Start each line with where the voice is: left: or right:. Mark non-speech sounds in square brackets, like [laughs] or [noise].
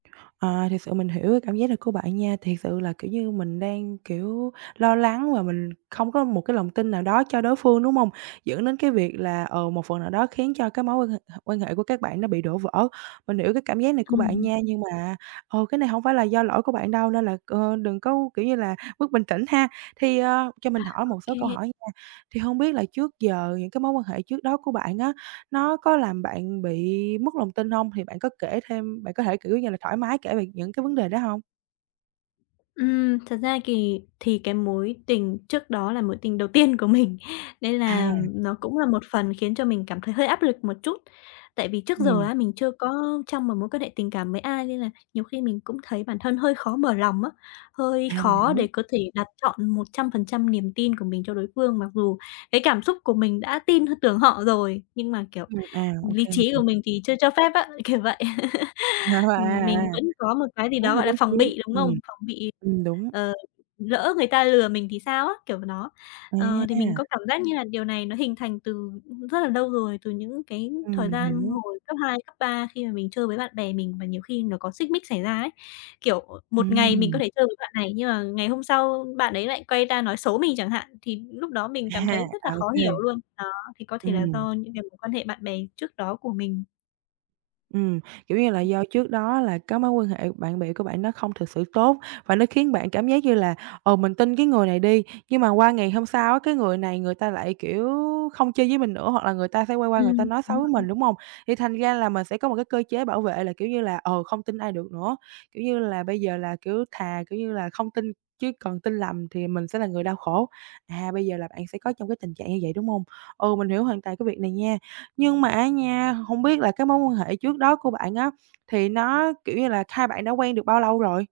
right: À, thiệt sự mình hiểu cái cảm giác này của bạn nha. Thiệt sự là, kiểu như, mình đang, kiểu, lo lắng là mình không có một cái lòng tin nào đó cho đối phương, đúng hông? Dẫn đến cái việc là, ờ, một phần nào đó khiến cho cái mối quan hệ hệ quan hệ của các bạn nó bị đổ vỡ. Mình hiểu cái cảm giác này của bạn
left: Ừm.
right: nha, nhưng mà, ờ, cái này hông phải là do lỗi của bạn đâu nên là, ơ, đừng có, kiểu như là, mất bình tĩnh ha. Thì, ờ, cho
left: À,
right: mình hỏi
left: ô
right: một số
left: kê.
right: câu hỏi nha. Thì hông biết là trước giờ những cái mối quan hệ trước đó của bạn, á, nó có làm bạn bị mất lòng tin hông? Thì bạn có kể thêm bạn có thể, kiểu như là, thoải mái kể về những cái vấn đề đó hông?
left: Ừm, thật ra kì thì cái mối tình trước đó là mối tình đầu tiên của mình nên là,
right: À.
left: ừm, nó cũng là một phần khiến cho mình cảm thấy hơi áp lực một chút. Tại vì trước giờ,
right: Ừm.
left: á, mình chưa có trong một mối quan hệ tình cảm với ai nên là nhiều khi mình cũng thấy bản thân hơi khó mở lòng, á, hơi
right: À, mình
left: khó
right: hiểu.
left: để có thể đặt trọn 100% niềm tin của mình cho đối phương mặc dù cái cảm xúc của mình đã tin h tưởng họ rồi, nhưng mà, kiểu,
right: Ừm, à, ô
left: lý
right: kê, mình
left: trí của
right: hiểu.
left: mình thì chưa cho phép, á, kiểu vậy. [laughs]
right: [unintelligible] À,
left: Ừm, mình
right: à.
left: vẫn có một cái gì
right: Tốt
left: đó,
right: hơn
left: gọi là,
right: lý
left: phòng
right: trí,
left: bị, đúng
right: ừm,
left: không? Phòng bị,
right: ừm, đúng.
left: ờ, lỡ người ta lừa mình thì sao, á, kiểu v nó, ờ, thì mình
right: À.
left: có cảm giác như là điều này nó hình thành từ rất là nâu rồi, từ những cái
right: Ừm,
left: thời
right: mình
left: gian
right: hiểu.
left: hồi cấp 2, cấp 3 khi mà mình chơi với bạn bè mình và nhiều khi nó có xích mích xảy ra ấy, kiểu, một ngày mình có
right: Ừm.
left: thể chơi với bạn này nhưng mà ngày hôm sau bạn ấy lại quay ra nói xấu mình chẳng hạn, thì lúc đó mình
right: À,
left: cảm thấy rất là
right: à, ô
left: khó hiểu
right: kê.
left: luôn. Đó, thì có thể là
right: Ừm.
left: do những cái mối quan hệ bạn bè trước đó của mình.
right: Ừm, kiểu như là, do trước đó là cái mối quan hệ bạn bè của bạn nó không thực sự tốt và nó khiến bạn cảm giác như là, ờ, mình tin cái người này đi, nhưng mà qua ngày hôm sau, á, cái người này người ta lại, kiểu, không chơi với mình nữa hoặc là người ta sẽ quay qua người
left: Ừm
right: ta nói xấu với mình,
left: [unintelligible]
right: đúng hông? Thì thành ra là mình sẽ có một cái cơ chế bảo vệ là, kiểu như là, ờ, không tin ai được nữa, kiểu như là, bây giờ là, kiểu, thà, kiểu như là, không tin chứ còn tin lầm thì mình sẽ là người đau khổ, à, bây giờ là bạn sẽ có trong cái tình trạng như vậy, đúng hông? Ừ, mình hiểu hoàn toàn cái việc này nha, nhưng mà á nha, hông biết là cái mối quan hệ trước đó của bạn, á, thì nó kiểu như là, hai bạn đã quen được bao lâu rồi?